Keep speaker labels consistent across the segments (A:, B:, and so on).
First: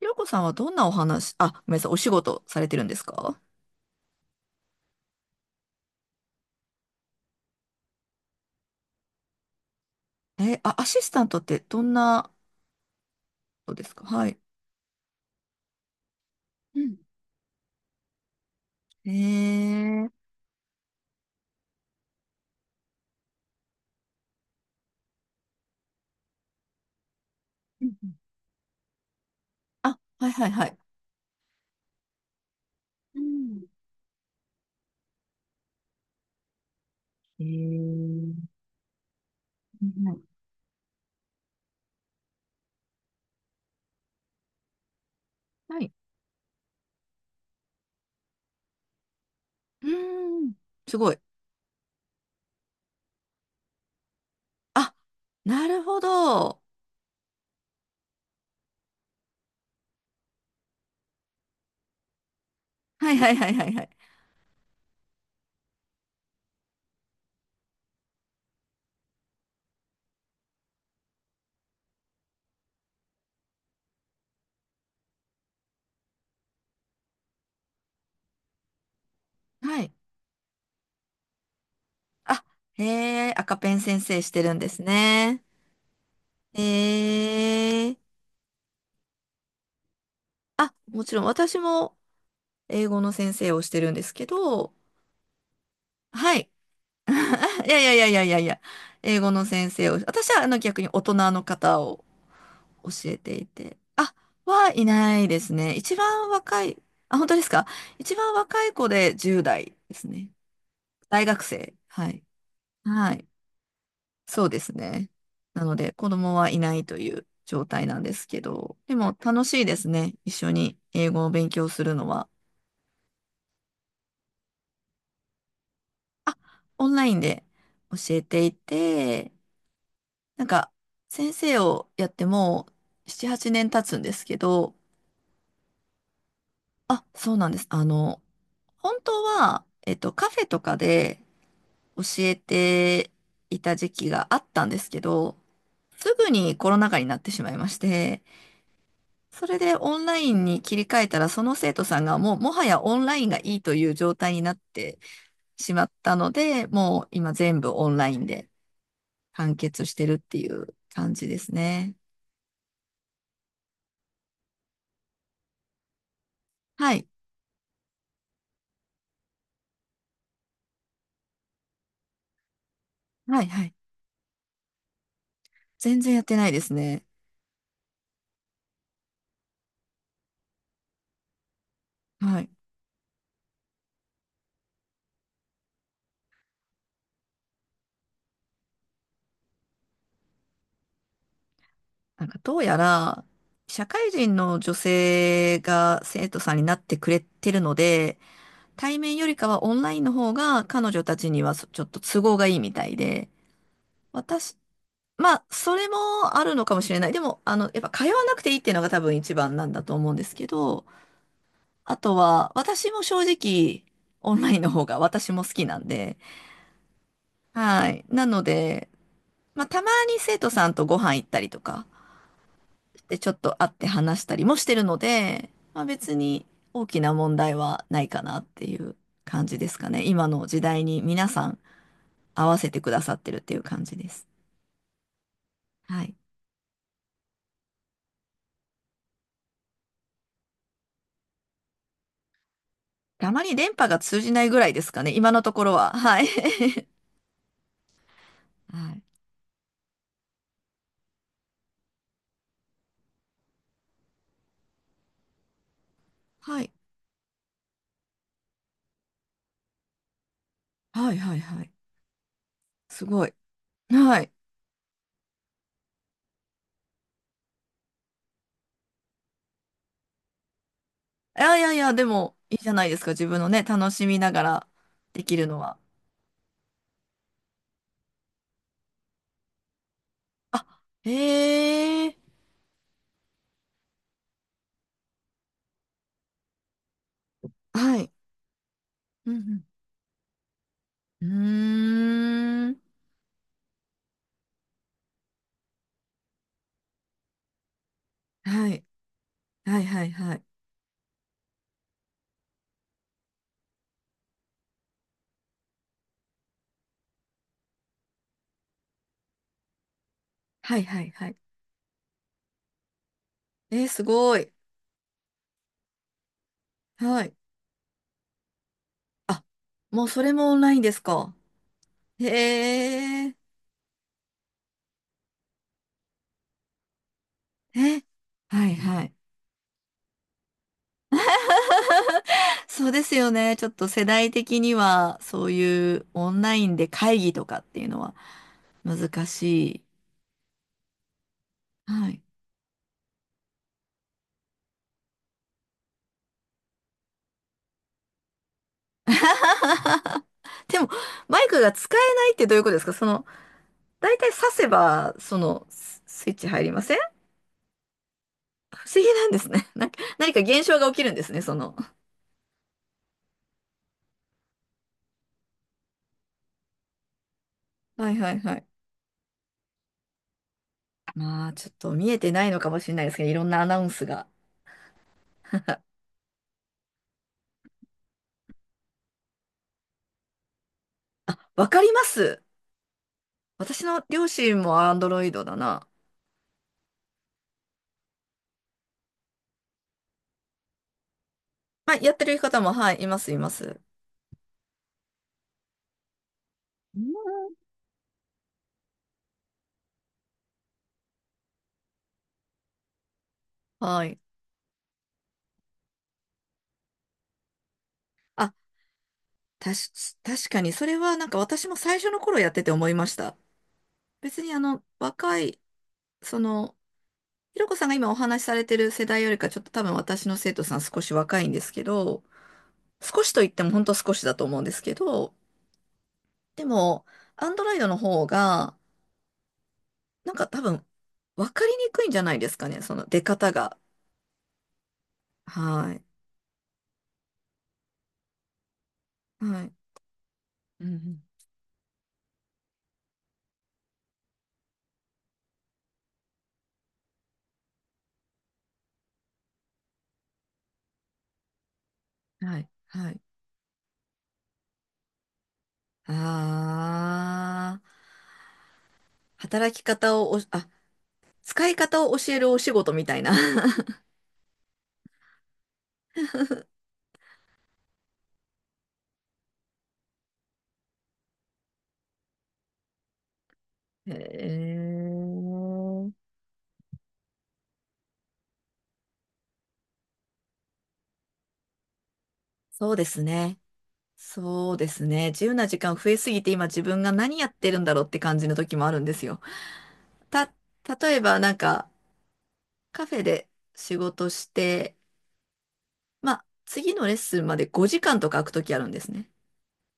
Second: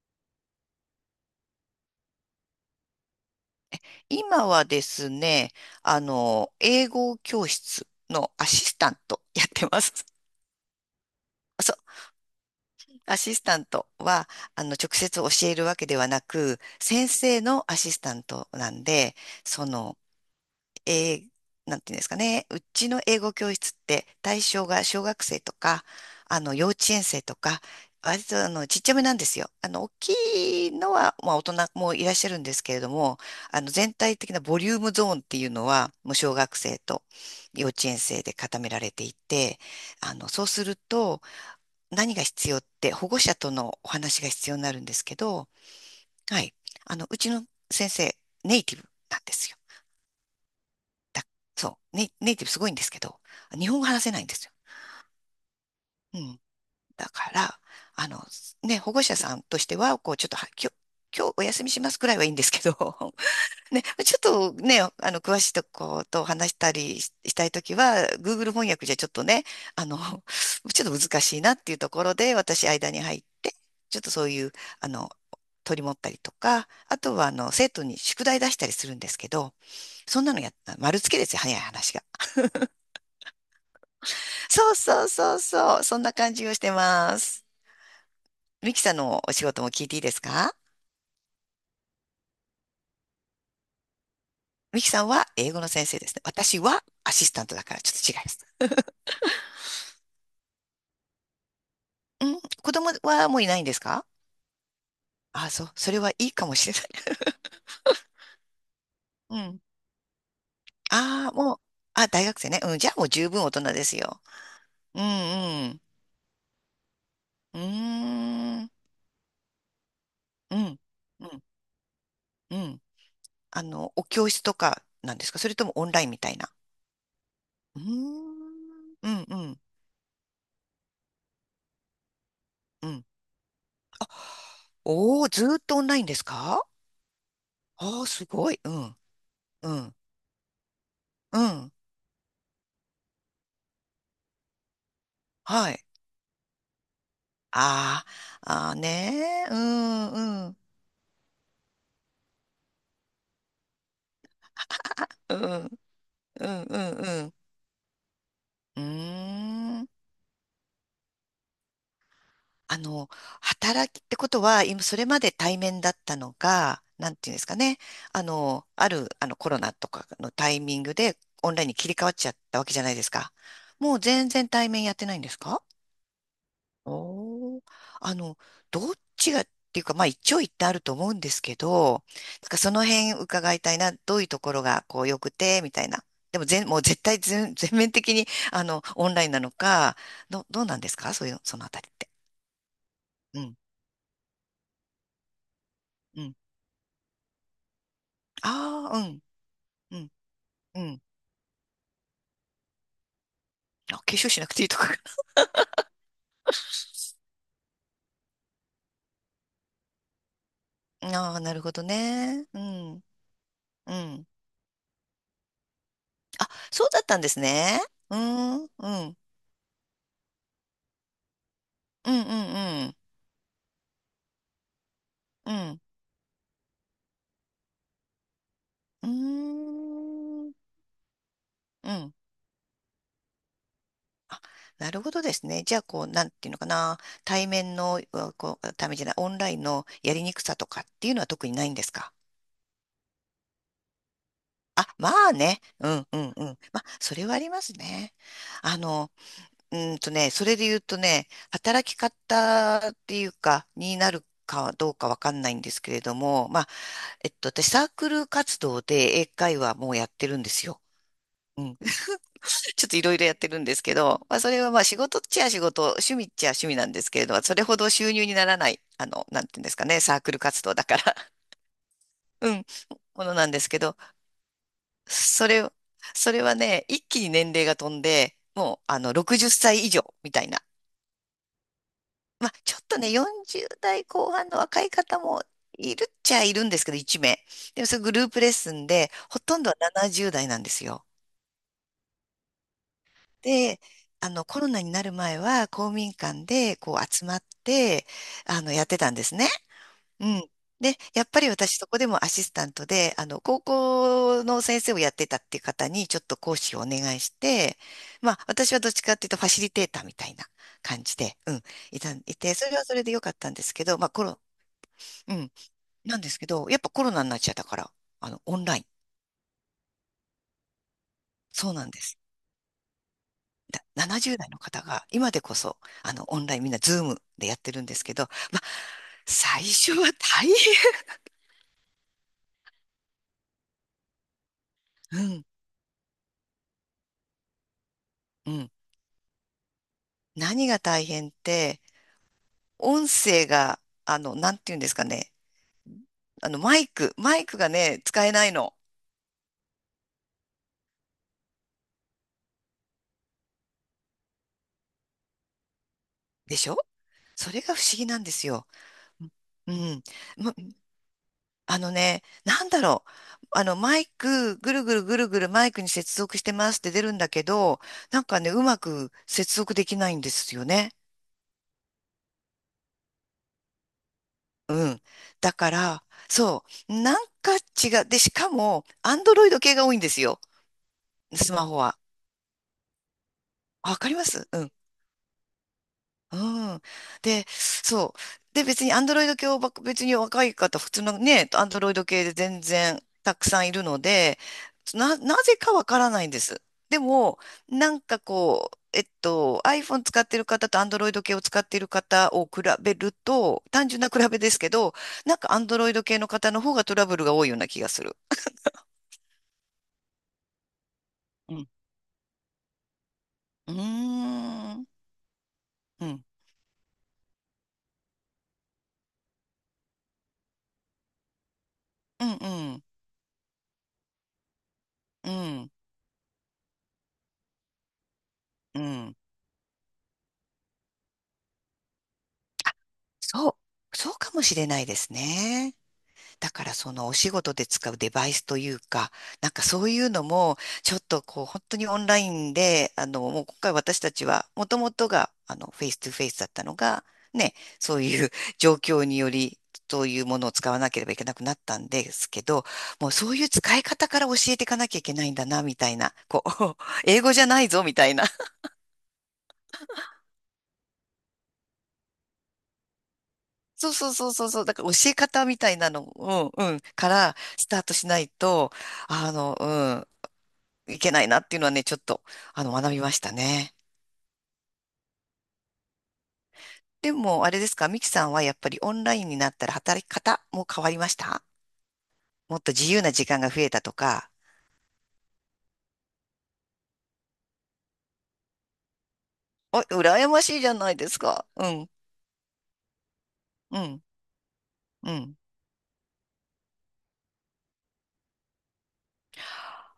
A: ひろこさんはどんなお話、あ、ごめんなさい、お仕事されてるんですか？
B: 今はですね、英語教室のアシスタントやってます。
A: え、あ、アシスタントって
B: そう、
A: どんな
B: アシスタン
A: ことで
B: ト
A: すか？は
B: は、
A: い。
B: 直接教えるわけではなく、
A: うん。
B: 先生のアシスタントなんで、その、
A: うん
B: えーなんていうんですかね、うちの英語教室って対象が小学生とか、幼稚園生とか、
A: うん。
B: 割とちっちゃめなんですよ。あの大
A: あ、はいはいは
B: きい
A: い。
B: のは、まあ、大人もいらっしゃるんですけれども、
A: うん。
B: 全体的なボリュームゾーンっていうのは、もう小学生と
A: え
B: 幼稚園生
A: ー、
B: で固められていて、
A: はい。
B: そうすると何が必要って保護者とのお話が必要になるんですけど、
A: はい。
B: はい、うちの先生、ネイティブなんですよ。
A: うーん、すごい。
B: だ、そう、ネイティブすごいんですけど、日本語話せないんですよ。
A: あ、なるほ
B: うん。
A: ど。
B: だから、あの、ね、保護者さんとしては、こう、ちょっとは、今日お休みしますくらいはいいんですけど、
A: はいはいはいは いは
B: ね、
A: い。
B: ちょっとね、詳しいとこと話したりししたいときは、Google 翻訳じゃちょっとね、あの、ちょっと難しいなっていうところで、私間に入って、ちょっとそういう、あの、取り持ったりとか、あとは、生徒に宿題出したりするんですけど、
A: はい。
B: そんなのやった、丸つけですよ、早い話が。
A: あ、へえ。赤ペン先生してるんで
B: そう
A: す
B: そうそう
A: ね。
B: そう。そんな感じをし
A: へ
B: てます。
A: えー。
B: ミキさんのお仕事も聞いていいですか？
A: あ、もちろん私も英語の先生をしてるんですけど、
B: ミキさんは英語の先生ですね。
A: はい。
B: 私はアシスタントだ
A: い
B: か
A: や
B: ら
A: い
B: ち
A: や
B: ょ
A: い
B: っ
A: やい
B: と違
A: や
B: い
A: い
B: ま
A: やい
B: す。
A: や、英語の先生を、私は逆に大人の方を
B: うん。子供
A: 教え
B: は
A: て
B: もう
A: い
B: いないんで
A: て、
B: すか？
A: あ、はいないで
B: あ、
A: す
B: そう。
A: ね。
B: そ
A: 一
B: れはい
A: 番
B: いかも
A: 若
B: しれな
A: い、
B: い。
A: あ、本当ですか？一番若い子で
B: う
A: 10
B: ん。
A: 代ですね。大
B: ああ、
A: 学
B: もう、
A: 生。
B: あ、
A: はい。
B: 大学生ね。うん。じゃあもう
A: はい。
B: 十分大人ですよ。
A: そうです
B: うん
A: ね。な
B: う
A: の
B: ん。
A: で、子供はいないという
B: うー
A: 状態なんですけ
B: ん。
A: ど、でも楽しいですね。一緒
B: う
A: に
B: ん。
A: 英語
B: う
A: を
B: ん。
A: 勉強するのは。
B: うん。お教室とかなんですか？それともオンラインみた
A: あ、
B: いな。
A: オンラインで
B: うー
A: 教えてい
B: ん。うん
A: て、
B: うん。
A: なんか、先生をやってもう
B: うん。
A: 7、8年経つんですけど、
B: おー、ずーっとオンラインですか？
A: あ、そうなんです。
B: おー、すごい。う
A: 本
B: ん、
A: 当は、
B: うん、
A: カフェとかで
B: うん。
A: 教えていた時期があったんですけど、
B: はい。
A: すぐにコロナ禍になってしまいまし
B: あ
A: て、
B: ー、あー
A: そ
B: ねー。う
A: れでオンライン
B: ん、うん、
A: に切り替えたら、その生徒さんがもう、もはやオンラインがいいという状態になって
B: うん、
A: しまったの
B: うん、
A: で、
B: う
A: もう
B: ん、う
A: 今
B: ん。
A: 全部オンラインで
B: うー
A: 完結
B: ん。
A: してるっていう感じですね。
B: あの、働きってことは、今、それまで対面だったのが、
A: はい。
B: なんていうんですかね。あの、ある、あの、コロナとかのタイミングで、オンラインに切り替わっちゃったわけじゃないですか。
A: はい、はい。
B: もう全然対面やってないんですか？
A: 全然やってないですね。
B: おー、あの、どっちがっていうか、まあ一長一短あると思うんですけど、
A: は
B: なん
A: い。
B: かその辺伺いたいな、どういうところがこう良くて、みたいな。でも全、もう絶対全、全面的に、オンラインなのか、どうなんですか？そういう、そのあたりって。
A: なんかどうやら、
B: うん、
A: 社会人の女性が
B: う
A: 生
B: ん。
A: 徒さんになってくれてるので、
B: あ
A: 対
B: あ、う
A: 面
B: ん、
A: よりかはオンラ
B: う
A: イン
B: ん、
A: の方が
B: う
A: 彼女
B: ん。
A: たちにはちょっと都合がいいみたいで、
B: あ、化粧しなく
A: 私、
B: ていいとかか
A: まあ、それもあるのかもしれない。でも、やっぱ通わなくていいっていうのが多分一番なんだと思うんですけど、
B: な。ああ、なるほど
A: あと
B: ね。
A: は、
B: う
A: 私も
B: ん、
A: 正直、
B: うん。
A: オンラインの方が私も好きなんで、
B: あ、そうだったんですね。
A: はい。
B: う
A: なの
B: ん、うん、う
A: で、
B: ん、
A: まあ、たまに生徒さんとご飯行ったりとか、
B: うん、うん、
A: で、ちょっと会って話したりもしてるので、
B: うん、
A: まあ、別に大きな問題はないかなっていう
B: うー
A: 感じですかね。今の
B: ん、
A: 時代に皆さん
B: うん。
A: 合わせてくださってるっていう感じです。
B: なるほどですね。じゃあ、
A: は
B: こう、
A: い。
B: なんていうのかな。対面の、うこう、ためじゃない、オンラインのやりにくさとかっていうのは特にないんですか？
A: あまり電波が通じないぐらいで
B: あ、
A: すか
B: ま
A: ね。今
B: あ
A: のと
B: ね。
A: ころ
B: う
A: は。
B: んう
A: はい。
B: んうん。まあ、それはありますね。あ
A: はい。
B: の、ね、それで言うとね、働き方っていうか、になるかどうかわかんないんですけれども、
A: は
B: まあ、
A: い。
B: えっと、私、サークル活動で英会話もやってるんですよ。
A: はい。はい。は
B: う
A: い。
B: ん、ちょっとい
A: す
B: ろいろ
A: ご
B: や
A: い。
B: ってるんですけ
A: は
B: ど、
A: い。
B: まあ、それはまあ仕事っちゃ仕事、趣味っちゃ趣味なんですけれど、それほど収入にならない、なんていうんですかね、サークル活動だから、
A: いやいやいや、でも
B: う
A: いい
B: ん、
A: じゃないですか。
B: も
A: 自
B: の
A: 分
B: な
A: の
B: んで
A: ね、
B: すけ
A: 楽
B: ど、
A: しみながらできる
B: そ
A: の
B: れ、
A: は。
B: それはね、一気に年齢が飛んで、もう、60歳以上みたい
A: あ、
B: な。
A: へえ。
B: まあ、ちょっとね、40代後半の若い方もいるっちゃいるんですけど、1名。でも、そ
A: は
B: れ
A: い。
B: グループレッスンで、
A: う
B: ほとん
A: ん、
B: どは70代なんですよ。
A: うん。うーん。
B: で、コロナになる前は公民館でこう集まって、
A: はい。
B: やってたんですね。
A: はいはい
B: う
A: は
B: ん。
A: い。
B: で、やっぱり私そこでもアシスタントで、高校の先生をやってたっていう方にちょっと講師をお願いして、まあ、私はどっちかっていうとファシリテーターみたいな
A: はいは
B: 感
A: い
B: じ
A: はい。
B: で、うん、いて、それはそれでよかったんです
A: え
B: け
A: ー、
B: ど、
A: す
B: まあ、コ
A: ご
B: ロ、
A: い。
B: うん、なんですけど、やっぱコロナ
A: は
B: に
A: い。
B: なっちゃったから、オンライン。
A: あ、もうそれもオンラインですか？
B: そうなんです。
A: へえ、
B: な70代の方が、今でこそ、オンラインみんなズームでやってるんで
A: え、
B: すけど、まあ、
A: はいはい。
B: 最初は大変。
A: そうですよね。ちょっと世代的に
B: う
A: は、
B: ん、
A: そういうオンラインで会議とかっていうのは
B: うん。
A: 難しい。
B: 何が大変って、
A: はい。
B: 音声が、なんて言うんですかね。マイクがね、使えないの。
A: でも、マイクが使えないってどういうことですか？その、だいたい挿せば、その、スイッチ
B: で
A: 入
B: し
A: り
B: ょ？
A: ません？
B: それが不思議なんですよ。
A: 不思議なんですね。
B: う
A: なんか、
B: ん。
A: 何か
B: ま、
A: 現象が起きるんですね、その。
B: あのね、なんだろう。あの、マイク、ぐるぐるぐるぐるマイクに接続してますって出るんだけど、
A: はい
B: なん
A: はい
B: かね、
A: は
B: う
A: い。
B: まく接続できないんですよね。
A: まあ、ちょっと見えてないのかもしれないですけど、いろんなアナウンスが。
B: うん。だか ら、そう。なんか違う。で、しかも、アンドロイド系が多いんですよ。スマ
A: わ
B: ホ
A: かり
B: は。
A: ます。私
B: あ、わ
A: の
B: かりま
A: 両
B: す。
A: 親
B: うん。
A: もアンドロイドだな。
B: うん。で、そう。で、別にアンドロイド系をばっか、別に若い方、普通のね、アンドロイ
A: はい、
B: ド
A: やって
B: 系で
A: る方
B: 全
A: も、はい、
B: 然
A: います、
B: た
A: いま
B: くさんい
A: す。
B: るので、なぜかわからないんです。
A: う
B: でも、
A: ん、
B: なんかこう、iPhone 使ってる方と Android 系を使ってる方を比べると、単純
A: は
B: な
A: い。
B: 比べですけど、なんか Android 系の方の方がトラブルが多いような気がする。
A: あ、たし、確かに、それはなんか
B: う
A: 私
B: ん。
A: も最初の頃やってて思いました。
B: うー
A: 別にあの、
B: ん。
A: 若い、
B: うん。
A: その、ひろこさんが今お話しされてる世代よりか、ちょっと多分私の生徒さん少し若いんですけど、
B: うん。うん。
A: 少しと言っても本当少しだと思うんですけ
B: う
A: ど、
B: ん。
A: でも、アンドロイドの方が、
B: うん、
A: なんか多分、わかりにくいんじゃないですかね、その出
B: そ
A: 方
B: う。
A: が。
B: そうかもしれないですね。
A: はい。
B: だからそのお仕事で使うデバイスというか、なんか
A: はい。
B: そういうのも、
A: う
B: ちょっと
A: ん。
B: こう本当にオンラインで、もう今回私たちは、もともとが、フェイストゥフェイスだったのが、ね、そういう 状況により、そういうものを使わなければいけなくなったんですけ
A: うん、は
B: ど、
A: い。
B: も
A: は
B: う
A: い。
B: そういう使い方から教えていかなきゃいけないんだな、みたいな、こう、英語じゃない
A: あ
B: ぞ、み
A: あ、
B: たいな。
A: 働き方をお、あ、使い方を教えるお仕事みたいな。
B: そうそうそうそうそう。だから教え方みたいなの、うんうん、からスタートしないと、あの、うん、いけないなっていうのはね、ちょっと、学びましたね。
A: へえ。
B: でも、あれですか、ミキさんはやっぱりオンラインになったら働き方も変わりました？もっと
A: そ
B: 自
A: う
B: 由
A: で
B: な
A: す
B: 時間が
A: ね。
B: 増えたとか。
A: そうですね。自由な時間増えすぎて今自分が何やってるんだろうって感じの時もあるんですよ。
B: お、羨ま
A: た、
B: しいじゃないで
A: 例
B: す
A: えば
B: か。
A: なん
B: う
A: か
B: ん、
A: カフェで
B: う
A: 仕
B: ん、
A: 事して、
B: うん。
A: まあ次のレッスンまで5時間とか空く時あるんですね。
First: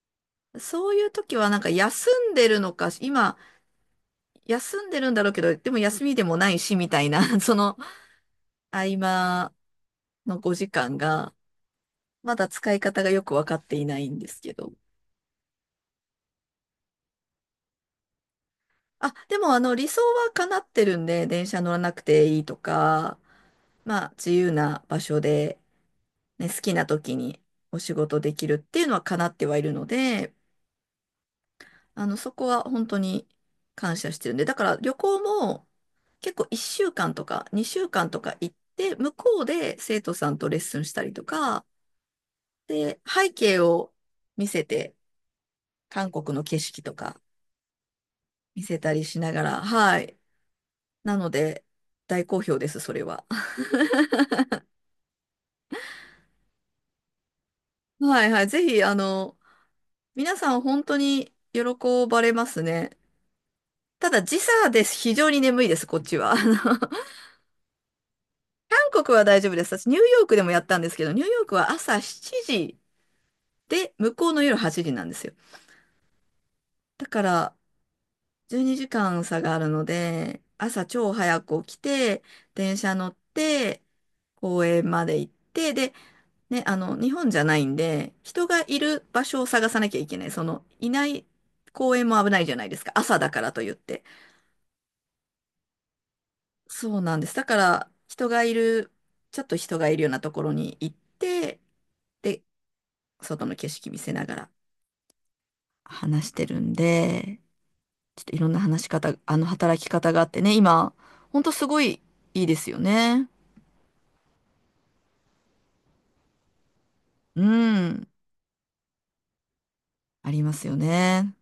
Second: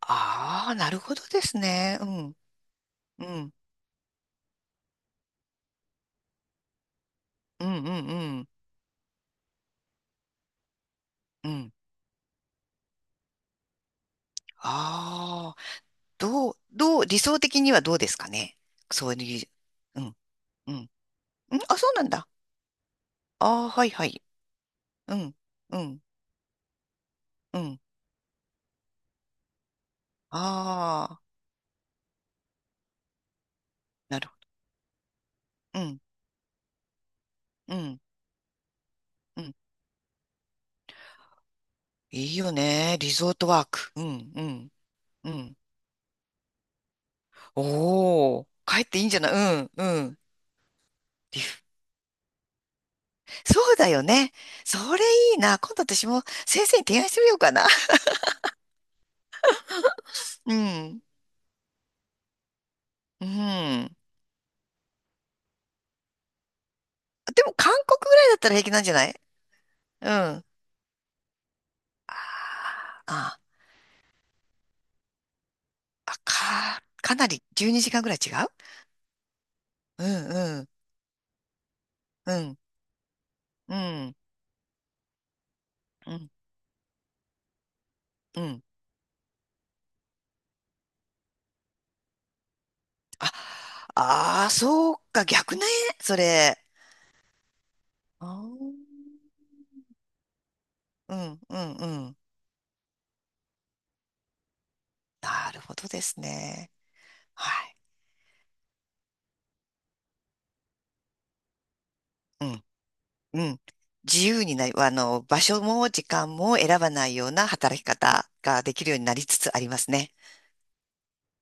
B: ああ、な
A: そう
B: る
A: いう
B: ほど
A: 時
B: で
A: はな
B: す
A: んか
B: ね。う
A: 休ん
B: ん、
A: でるのか、
B: う
A: 今
B: ん、
A: 休んでるんだろうけど、でも休みでもないしみたいな、そ
B: うん、
A: の
B: うん、うん。
A: 合間の5時間が、
B: うん、
A: まだ使い方がよくわかっていないんですけど。
B: ああー、どう、どう、理想的にはどうですかね。そう
A: あ、で
B: い
A: もあの理想
B: う、うん。
A: は叶っ
B: うん。
A: て
B: ん、
A: るんで、電車乗
B: あ、
A: ら
B: そ
A: な
B: う
A: く
B: なん
A: て
B: だ。
A: いいとか、
B: ああ、はいは
A: まあ
B: い。
A: 自由な場
B: う
A: 所
B: ん、
A: で、
B: うん、
A: ね、好きな時に
B: う
A: お
B: ん。
A: 仕事できるっていうのは叶ってはいるので、
B: ああ、
A: そこは本当に感謝し
B: な
A: て
B: る
A: る
B: ほ
A: んで、だから旅行も
B: ど。うん、
A: 結構1週間とか
B: う
A: 2週
B: ん、
A: 間とか行って、向こ
B: う
A: う
B: ん。
A: で生徒さんとレッスンしたりとか、
B: いいよね。
A: で、
B: リ
A: 背
B: ゾート
A: 景
B: ワー
A: を
B: ク。うん、う
A: 見せ
B: ん、
A: て、
B: うん。
A: 韓国の景色とか
B: おお、
A: 見せ
B: 帰っ
A: た
B: てい
A: り
B: いんじ
A: し
B: ゃな
A: な
B: い？う
A: がら、
B: ん、う
A: はい。
B: ん。
A: なの
B: リフ、
A: で、大好評です、それは。
B: そ うだよね。それいいな。今度私も先生に提案してみようかな。
A: はいはい。ぜひ、皆
B: う
A: さん本当
B: ん、
A: に喜ばれますね。
B: うん。
A: ただ、時差です。非常に眠いです、こっちは。
B: でも韓国ぐらいだったら平気なん
A: 韓
B: じゃな
A: 国
B: い？
A: は大丈夫です。私、ニュー
B: うん。
A: ヨークで
B: あ
A: もやったんですけど、ニューヨークは朝
B: ー、
A: 7時
B: あ、
A: で、向こうの夜8時なんですよ。だ
B: か
A: か
B: なり
A: ら、
B: 12時間ぐらい違う？
A: 12時間差があるの
B: う
A: で、
B: ん、うん、
A: 朝超早く起きて、
B: うん、
A: 電車乗っ
B: う
A: て、
B: ん。
A: 公園まで行って、で、
B: うん
A: ね、日本じゃないんで、
B: う
A: 人が
B: ん。
A: いる場所を探さなきゃいけない。その、いない公園も危ないじゃないですか。朝
B: あ、
A: だからと言って。
B: ああ、そうか、逆ね、それ。
A: そうなんです。だから、人
B: あ
A: がい
B: ー、
A: る、ちょっと人がいるようなところに行っ
B: うん、う
A: て、
B: ん、うん。
A: で、外の景色見せながら
B: なるほどです
A: 話してる
B: ね。
A: んで、
B: はい。
A: ちょっといろんな話し方、あの働き方があってね、今、ほんとすごいい
B: う
A: いで
B: ん、
A: すよね。
B: うん。自由になり、場所も時間も選ばないよう
A: う
B: な働き
A: ん、
B: 方ができるようになりつつありますね。
A: ありますよね。